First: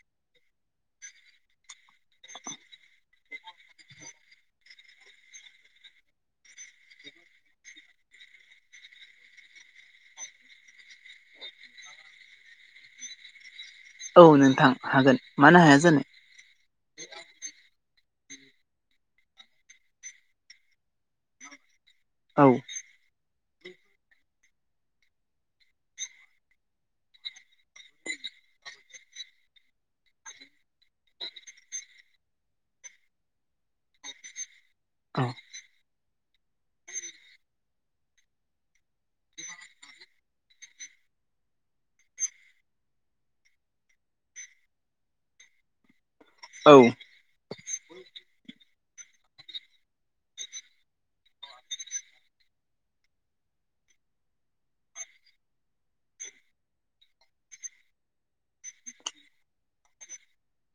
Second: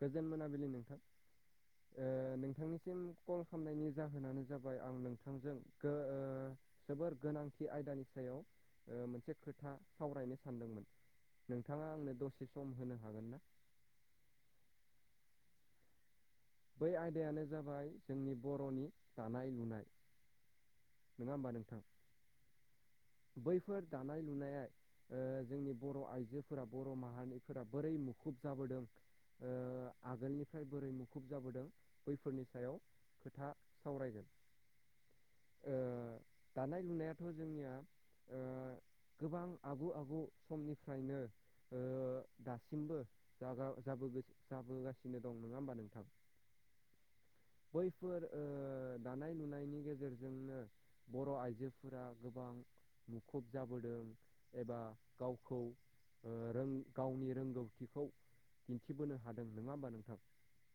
गोजोन मोनाबिलि नोंथां। ओ नोंथांनिसिम कल खालामनायनि जाहोनानो जाबाय आं नोंथांजों ओ जोबोर गोनांथि आयदानि सायाव मोनसे खोथा सावरायनो सानदोंमोन। नोंथाङा आंनो दसे सम होनो हागोन ना? औ नोंथां हागोन मानो हाया जानो। बै आयदायानो जाबाय जोंनि बर'नि दानाय लुनाय नङा होमबा नोंथां? औ बैफोर दानाय लुनाया ओ जोंनि बर' आइजोफोरा बर' माहारिफोरा बोरै मुखुब जाबोदों आगोलनिफ्राय बोरै मुखुब जाबोदों बैफोरनि सायाव खोथा सावरायगोन। औ ओ दानाय लुनायाथ' जोंनिया ओ गोबां आगु आगु समनिफ्रायनो ओ दासिमबो जा जा जाबोगासिनो दं नंङा होमबा नोंथां? औ बैफोर ओ दानाय लुनायनि गेजेरजोंनो बर' आइजोफोरा गोबां मुखुब जाबोदों एबा गावखौ ओ रों गावनि रोंगौथिखौ दिन्थिबोनो हादों नङा होमबा नोंथां?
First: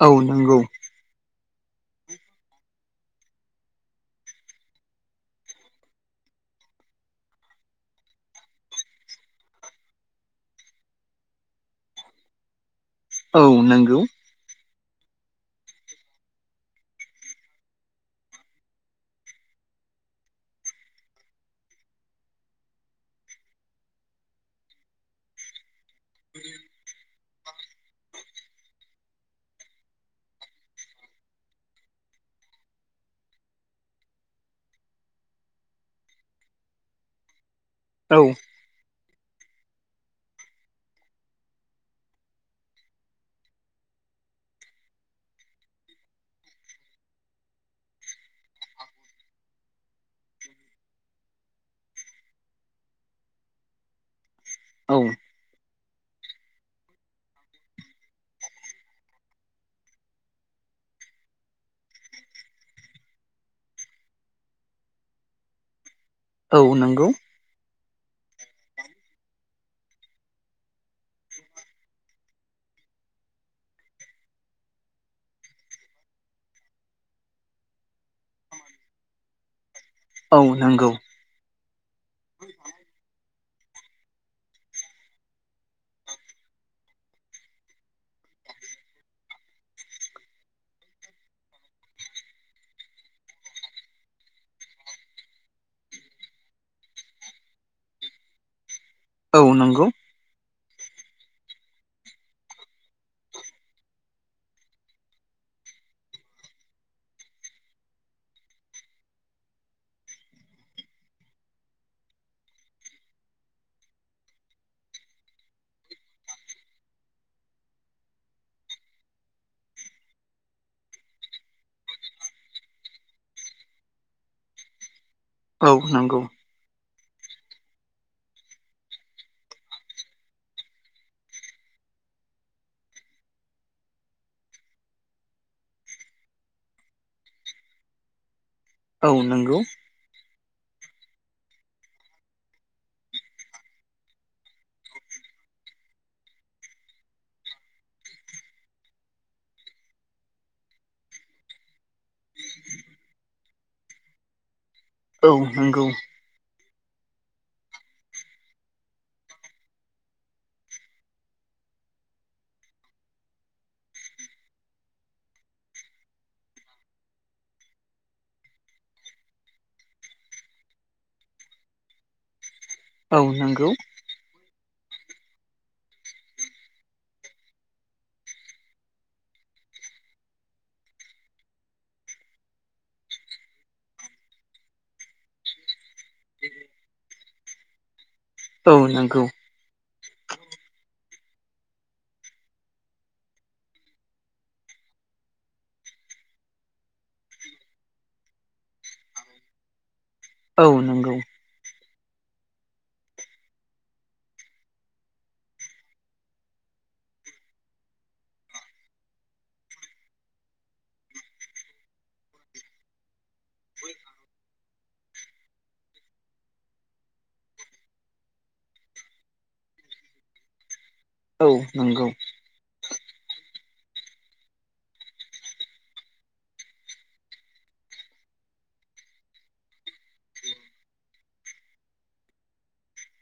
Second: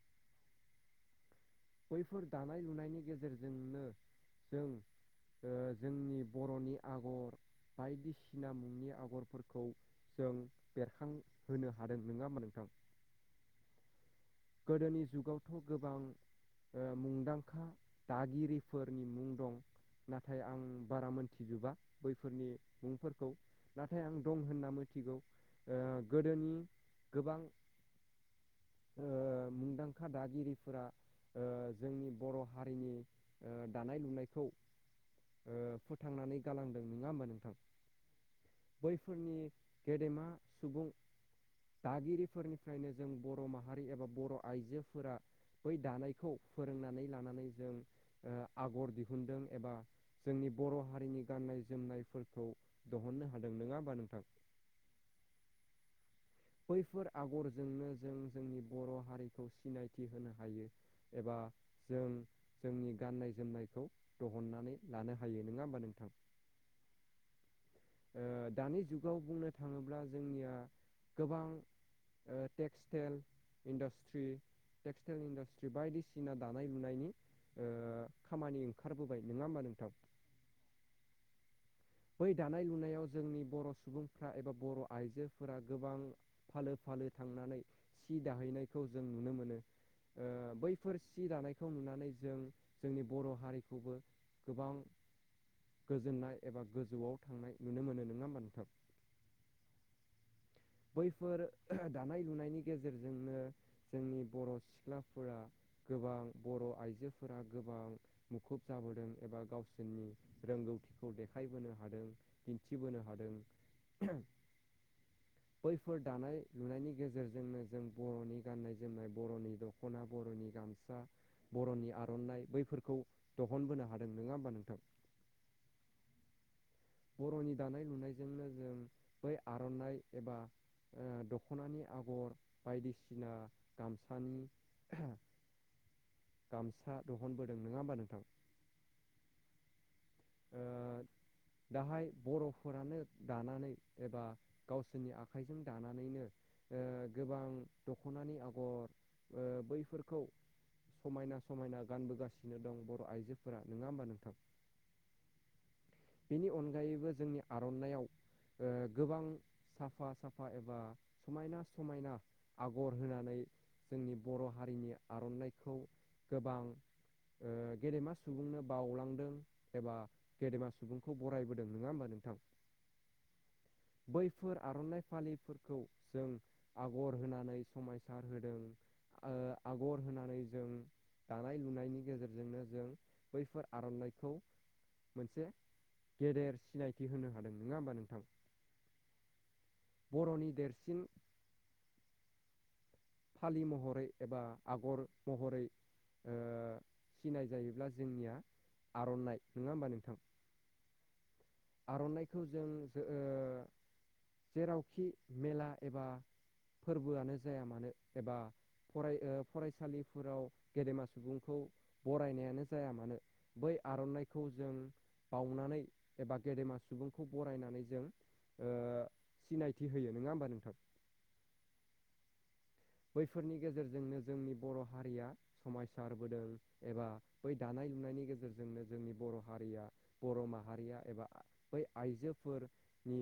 औ नंगौ बैफोर दानाय लुनायनि गेजेरजोंनो जों ओ जोंनि बर'नि आगर बायदिसिना मुंनि आगरफोरखौ जों बेरखांहोनो हादों नङा होमबा नोंथां? औ नंगौ गोदोनि जुगावथ' गोबां ओ मुंदांखा दागिरिफोरनि मुं दं। नाथाय आं बारा मोनथिजोबा बैफोरनि मुंफोरखौ। नाथाय आं दं होनना मिथिगौ ओ गोदोनि गोबां ओ मुंदांखा दागिरिफोरा ओ जोंनि बर' हारिनि ओ दानाय लुनायखौ फोथांनानै गालांदों नंङा होमबा नोंथां? औ बैफोरनि गेदेमा सुबुं दागिरिफोरनिफ्रायनो जों बर' माहारि एबा बर' आइजोफोरा बै दानायखौ फोरोंनानै लानानै जों ओ आगर दिहुनदों एबा जोंनि बर' हारिनि गाननाय जोमनायफोरखौ दिहुननो हादों नंङा होमबा नोंथां? औ [inaudible] बैफोर आगरजोंनो जों जोंनि बर' हारिखौ सिनायथि होनो हायो। एबा जों जोंनि गाननाय जोमनायखौ दिहुननानै लानो हायो नंङा होमबा नोंथां? औ नंगौ दानि जुगाव बुंनो थांङोब्ला जोंनिया गोबां टेक्सटेल इन्डासट्रि टेक्सटाइल इन्डासट्रि बायदिसिना दानाय लुनायनि खामानि ओंखारबोबाय नंङा होमबा नोंथां। औ नांगौ। [inaudible] बै दानाय लुनायाव जोंनि बर' सुबुंफ्रा एबा बर' आइजोफोरा गोबां फालो फालो थांनानै सि दाहैनायखौ जों नुनो मोनो। बैफोर सि दानायखौ नुनानै जों जोंनि बर' हारिखौबो। गोबां। गोजोननाय एबा गोजौआव थांनाय नुनो मोनो नंङा होमबा नोंथां। औ नंगौ। नंगौ बैफोर दानाय लुनायनि गेजेरजोंनो। जोंनि बर' सिख्लाफोरा गोबां बर' आइजोफोरा गोबां मुखुब जाबोदों एबा गावसोरनि रोंगौथिखौ देखायबोनो हादों दिन्थिबोनो हादों। [unintelligible] बैफोर दानाय लुनायनि गेजेरजोंनो जों बर'नि गाननाय जोमनाय बर'नि दं। दख'ना बर'नि गामसा बर'नि आर'नाइ बैफोरखौ दिहनबोनो हादों। द नङा होमबा नोंथां। औ नंगौ। बर'नि दानाय लुनायजोंनो जों बै आर'नाइ एबा। दख'नानि आगर बायदिसिना गामसानि। गामसा दिहनबोदों नङा होमबा नोंथां। औ नंगौ ओ दाहाय बर'फोरानो दानानै एबा। गावसोरनि आखाइजों दानानैनो गोबां दख'नानि आगर। बैफोरखौ समायना समायना गानबोगासिनो दं बर' आइजोफोरा। नंङा होमबा नोंथां औ नंगौ बेनि अनगायैबो जोंनि आर'नाइ ओ गोबां। साफा साफा एबा समायना समायना आगर होनानै। जोंनि बर' हारिनि आर'नाइखौ गोबां गेदेमा। सुबुंनो बावलांदों एबा गेदेमा सुबुंखौ बरायबोदों नङा होमबा नोंथां। औ नंगौ। बैफोर आर'नाइ फालिफोरखौ जों आगर होनानै समायसार होदों। आगर होनानै जों दानाय लुनायनि गेजेरजोंनो जों। बैफोर आर'नाइखौ। मोनसे गेदेर सिनायथि होनो हादों नङा होमबा नोंथां। औ नंगौ। बर'नि देरसिन। फालि महरै एबा आगर महरै। खिनाय जायोब्ला जोंनिया आर'नाइ नङा होमबा नोंथां। औ नंगौ। आर'नाइखौ जों जेरावखि मेला एबा। फोरबोआनो जाया मानो एबा फराय फरायसालिफोराव गेदेमा सुबुंखौ। बरायनायानो जाया मानो बै आर'नाइखौ जों बावनानै। एबा गेदेमा सुबुंखौ बरायनानै जों सिनायथि होयो नङा होमबा नोंथां। औ नंगौ। बैफोरनि गेजेरजोंनो जोंनि बर' हारिया। समायसारबोदों एबा बै दानाय लुनायनि गेजेरजोंनो जोंनि बर' हारिया। बर' माहारिया एबा बै आइजोफोरनि।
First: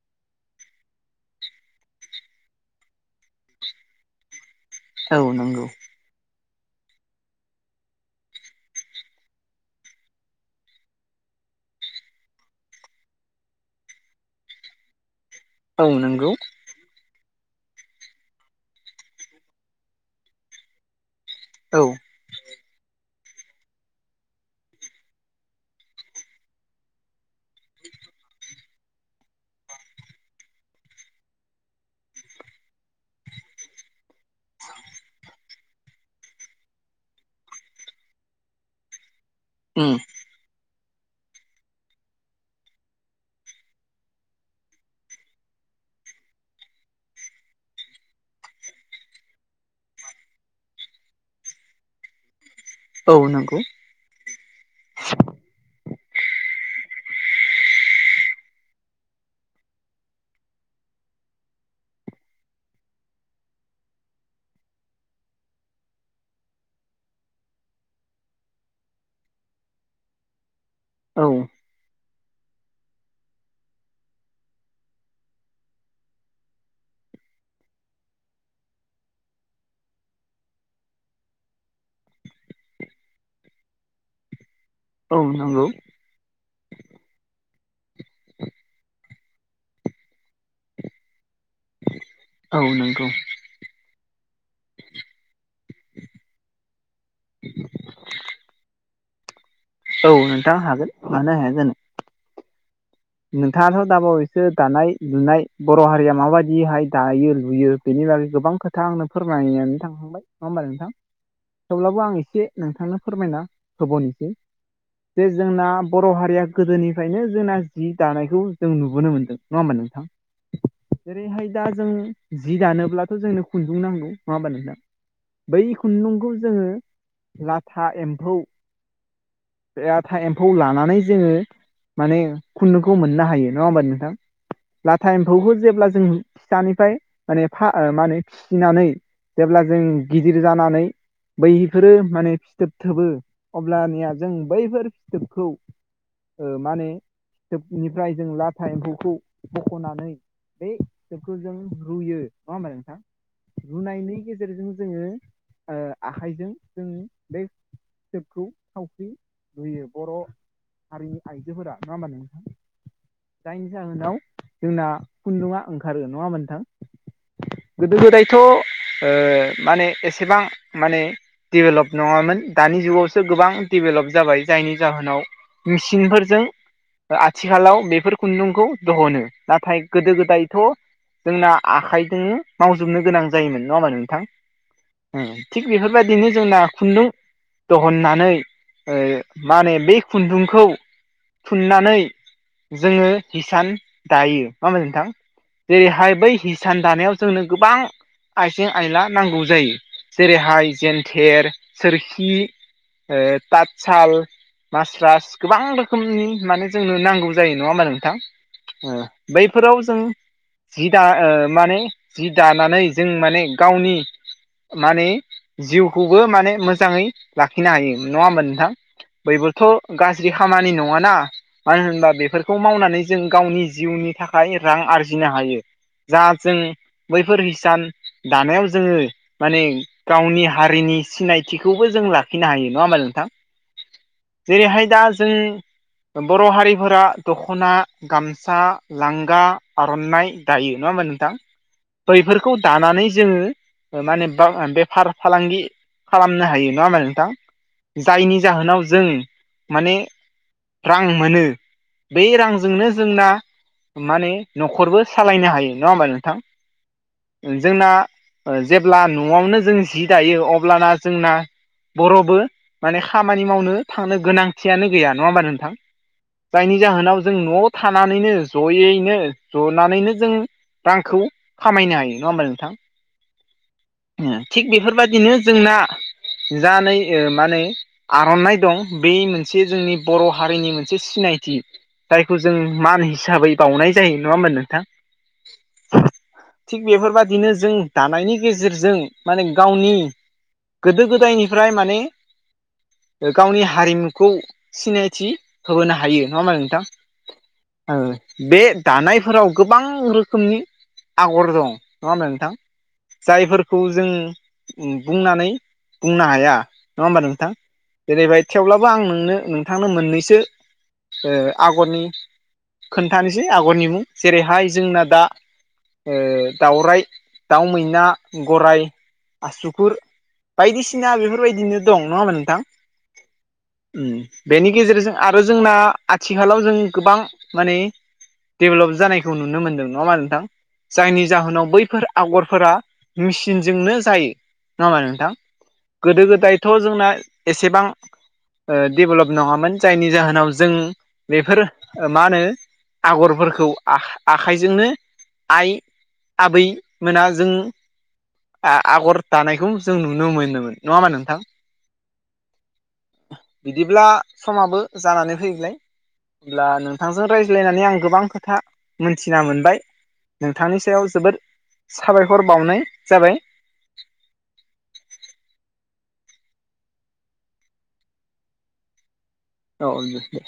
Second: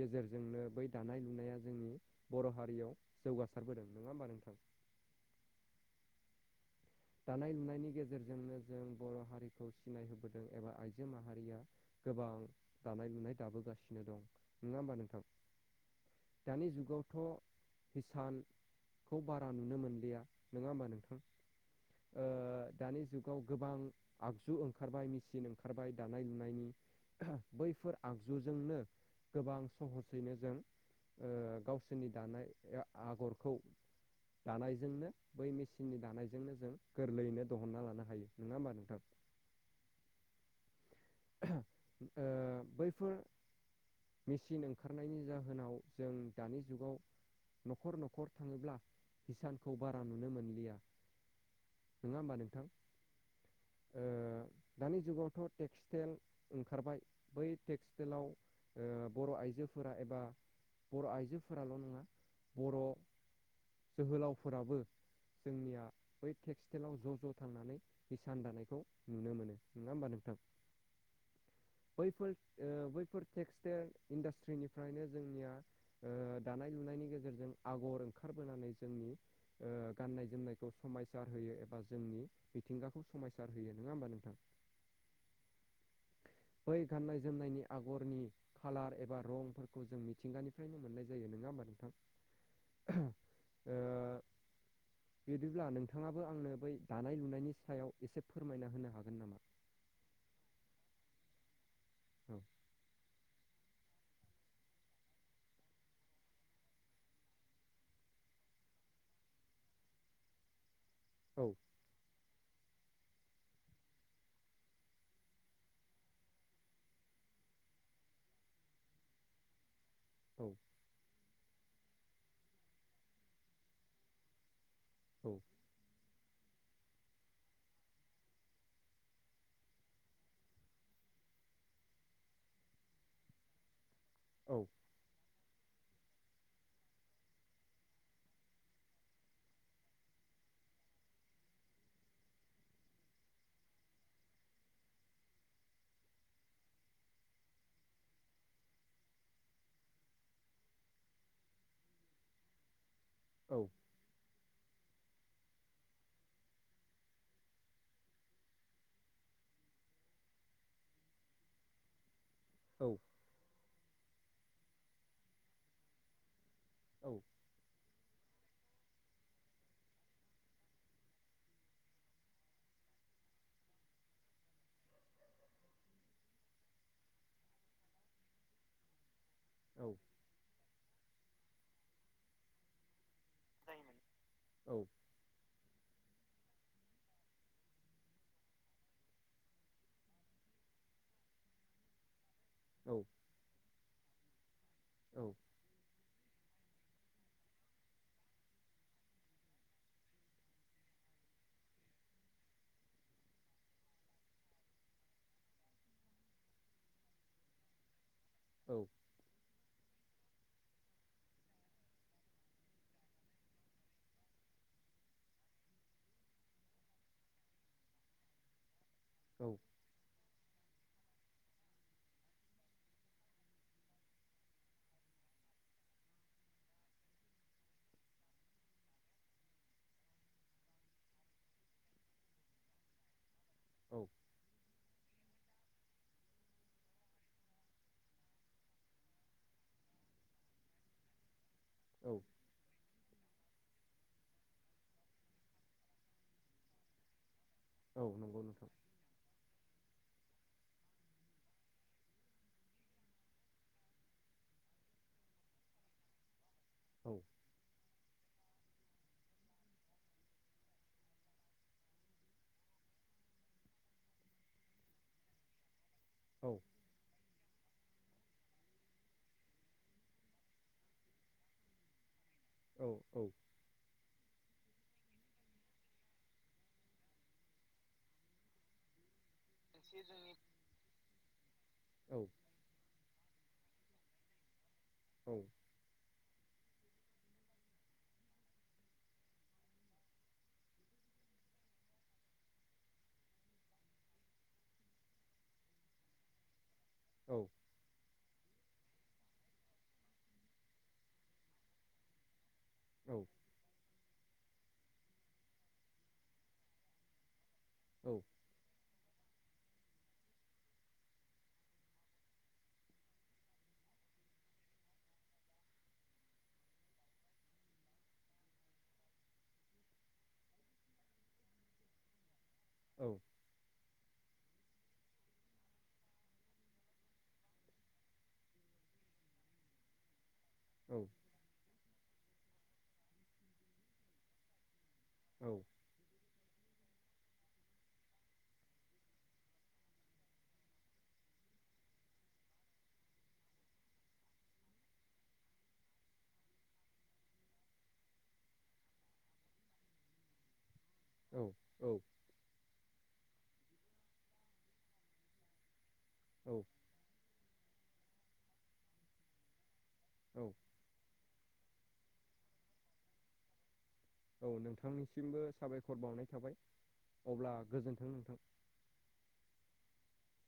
गेजेरजोंनो बै दानाय लुनाया जोंनि बर' हारियाव जौगासिनो सारबोदों नङा होमबा नोंथां उम औ दानाय लुनायनि गेजेरजोंनो जों बर' हारिखौ सिनायहोबोदों एबा आइजो माहारिया गोबां दानाय लुनाय दाबोगासिनो दं नङा होमबा नोंथां औ नंगौ दानि जुगावथ' हिसान खौ बारा नुनो मोनलिया नङा होमबा नोंथां ओ दानि जुगाव गोबां आगजु ओंखारबाय मेचिन ओंखारबाय दानाय लुनायनि बैफोर आगजुजोंनो गोबां सहसैनो जों गावसोरनि दानाय आगरखौ दानायजोंनो बै मेसिननि दानायजोंनो जों गोरलैयैनो दहनना लानो हायो नङा होमबा नोंथां उम ओ बैफोर मेसिन ओंखारनायनि जाहोनाव जों दानि जुगाव न'खर न'खर थाङोब्ला हिसानखौ बारा नुनो मोनलिया नङा होमबा नोंथां औ नंगौ दानि जुगावथ' टेक्सटाइल ओंखारबाय बै टेक्सटाइलाव बर' आइजोफोरा एबा बर' आइजोफोराल' नङा बर' जोहोलावफोराबो जोंनिया बै टेक्सटाइलाव ज' ज' थांनानै हिसान दानायखौ नुनो मोनो नङा होमबा नोंथां औ बैफोर बैफोर टेक्सटाइल इन्डास्ट्रिनिफ्रायनो जोंनिया ओ दानाय लुनायनि गेजेरजों आगर ओंखारबोनानै जोंनि ओ गाननाय जोमनायखौ समायसार होयो एबा जोंनि मिथिंगाखौ समायसार होयो नङा होमबा नोंथां औ नंगौ बै गाननाय जोमनायनि आगरनि कलार एबा रंफोरखौ जों मिथिंगानिफ्रायनो मोननाय जायो नङा होमबा नोंथां औ नंगौ ओं बिदिब्ला नोंथाङाबो आंनो बै दानाय लुनायनि सायाव एसे फोरमायना होनो हागोन नामा औ नोंथाङा हागोन मानो हाया जोन औ नोंथाङाथ' दाबावैसो दानाय लुनाय बर' हारिया माबायदिहाय दायो लुयो बेनि बागै गोबां खोथा आंनो फोरमायनानै थांखांबाय नङा होमबा नोंथां औ थेवब्लाबो आं एसे नोंथांनो फोरमायना होबावनिसै जे जोंना बर' हारिया गोदोनिफ्रायनो जोंना जि दानायखौ जों नुबोनो मोनदों नङा होमबा नोंथां औ जेरैहाय दा जों जि दानोब्लाथ' जोंनो खुन्दुं नांगौ नङा होमबा नोंथां औ बै खुन्दुंखौ जोङो लाथा एम्फौ आथा एम्फौ लानानै जोङो माने खुन्दनोखौ मोननो हायो नङा होमबा नोंथां औ लाथा एम्फौखौ जेब्ला जों फिसानिफ्राय माने मा होनो फिसिनानै जेब्ला जों गिदिर जानानै बैफोरो माने फिथोब थोबो अब्लानिया जों बैफोर फिथोबखौ ओ माने जोबनिफ्राय जों लाथा एम्फौखौ बख'नानै बे सोबखौ जों रुयो नङा होमबा नोंथां। औ। रुनायनि गेजेरजों जोङो आखाइजों जों बे फिबखौ सावस्रि लुयो बर' हारिनि आइजोफोरा नङा होमबा नोंथां? औ। जायनि जाहोनाव जोंना खुन्दुङआ ओंखारगो नङा ओमबा नोंथां? औ। गोदो गोदायथ' माने एसेबां माने डेभेलप नङामोन दानि जुगावसो गोबां डेभेलप जाबाय जायनि जाहोनाव मेचिनफोरजों आथिखालाव बेफोर खुन्दुंखौ दिहनो नाथाय औ गोदो गोदायथ' जोंना आखाइजोंनो मावजोबनो गोनां जायोमोन नङा ओमबा नोंथां? थिग बेफोरबायदिनो जोंना खुन्दुं दहननानै मा होनो बे खुन्दुंखौ थुननानै जोङो हिसान दायो मा मा नोंथां। जेरैहाय बै हिसान दानायाव जोंनो गोबां आइजें आयला नांगौ जायो जेरैहाय जेेनथेर सोरखि तातसाल मासरास गोबां रोखोमनि माने जोंनो नांगौ जायो नङा मा नोंथां बैफोराव जों जि द माने जि दानानै जों माने गावनि माने जिउखौबो माने मोजाङै लाखिनो हायो नङा होमबा नोंथां? औ बैबोथ' गाज्रि खामानि न नङ ना मानो होनबा बेफोरखौ मावनानै जों गावनि जिउनि थाखाय रां आरजिनो हायो। जा जों बैफोर हिसान दानायाव जोङो माने गावनि हारिनि सिनायथिखौबो जों लाखिनो हायो नङा होमबा नोंथां? औ। जेरैहाय दा जों बर' हारिफोरा दख'ना गामसा लांगा आर'नाइ दायो नङा होमबा नोंथां? औ बैफोरखौ खौ दानानै जोङो माने बेफार फालांगि खालामनो हायो नङा होमा औ नोंथां जायनि नंगौ नोंथां जाहोनाव जों माने रां मोनो बे रांजोंनो जोंना माने न'खरबो सालायनो हायो नङा होमबा नोंथां? औ। जोंना जेब्ला न'आवनो जों जि दायो अब्लाना जोंना बर'बो माने खामानि मावनो थांनो गोनांथियानो गैया नङा होमबा नोंथां? औ नि जाहोनाव जों न' थानानैनो जयैनो जनानैनो जों रांखौ खामायनो हायो नङा होमबा नों औ औ। थिग बेफोरबायदिनो जोंना जा नै माने आर'नाइ दं बे मोनसे मोन जोंनि बर' हारिनि मोनसे सिनायथि औ जायखौ जों मान हिसाबै बावनाय जायो नङा होमबा नोंथां? औ। थिग बेफोरबाददिनो जों दानायनि गेजेरजों माने गावनि गोदो गोदायनिफ्राय माने गावनि हारिमुखौ सिनायथि थि होबोनो हायो नङा होमबा नोंथां? औ। बे दानायफोराव गोबां रोखोमनि आगर दं नङा होनबा नोंथां औ जायफोरखौ जों बुंनानै बुंनो हाया नङा होमबा नोंथां जेरैबाय थेवब्लाबो आं नोंनो नोंथांनो मोननैसो आगरनि खोन्थानोसै आगरनि मुं जेरैहाय जोंना दा दाउरायाइ दाउ मैना गराय आसुगुर बायदिसिना बेफोरबायदिनो दं नङा हामा नोंथां औ उम बेनि गेजेरजों आरो जोंना आथिखालाव जों गोबां माने डेभलप जानायखौ नुनो मोन्दों नङा होमबा नोंथां जायनि जाहोनाव बैफोर आगरफोरा मेसिनजोंनो जायो नङा मा गोदो गोदायथ' जोंना एसेबां डेभेलप नङामोन जायनि जाहोनाव जों बेफोर मा होनो आगरफोरखौ आखाइजोंनो आइ आबैमोना जों आगर दानायखौ जों नुनो मोनोमोन नङा होमबा नोंथां बिदिब्ला समाबो जानानै फैलाय अब्ला नों नोंथांजों रायज्लायनानै आं गोबां खोथा मोनथिना मोनबाय औ नोंथांनि सायाव जोबोद साबायखर बावनाय जाबाय औ नोंथांनिसिमबो साबायखर बावनाय थाबाय अब्ला गोजोन्थों नोंथां औ दे दे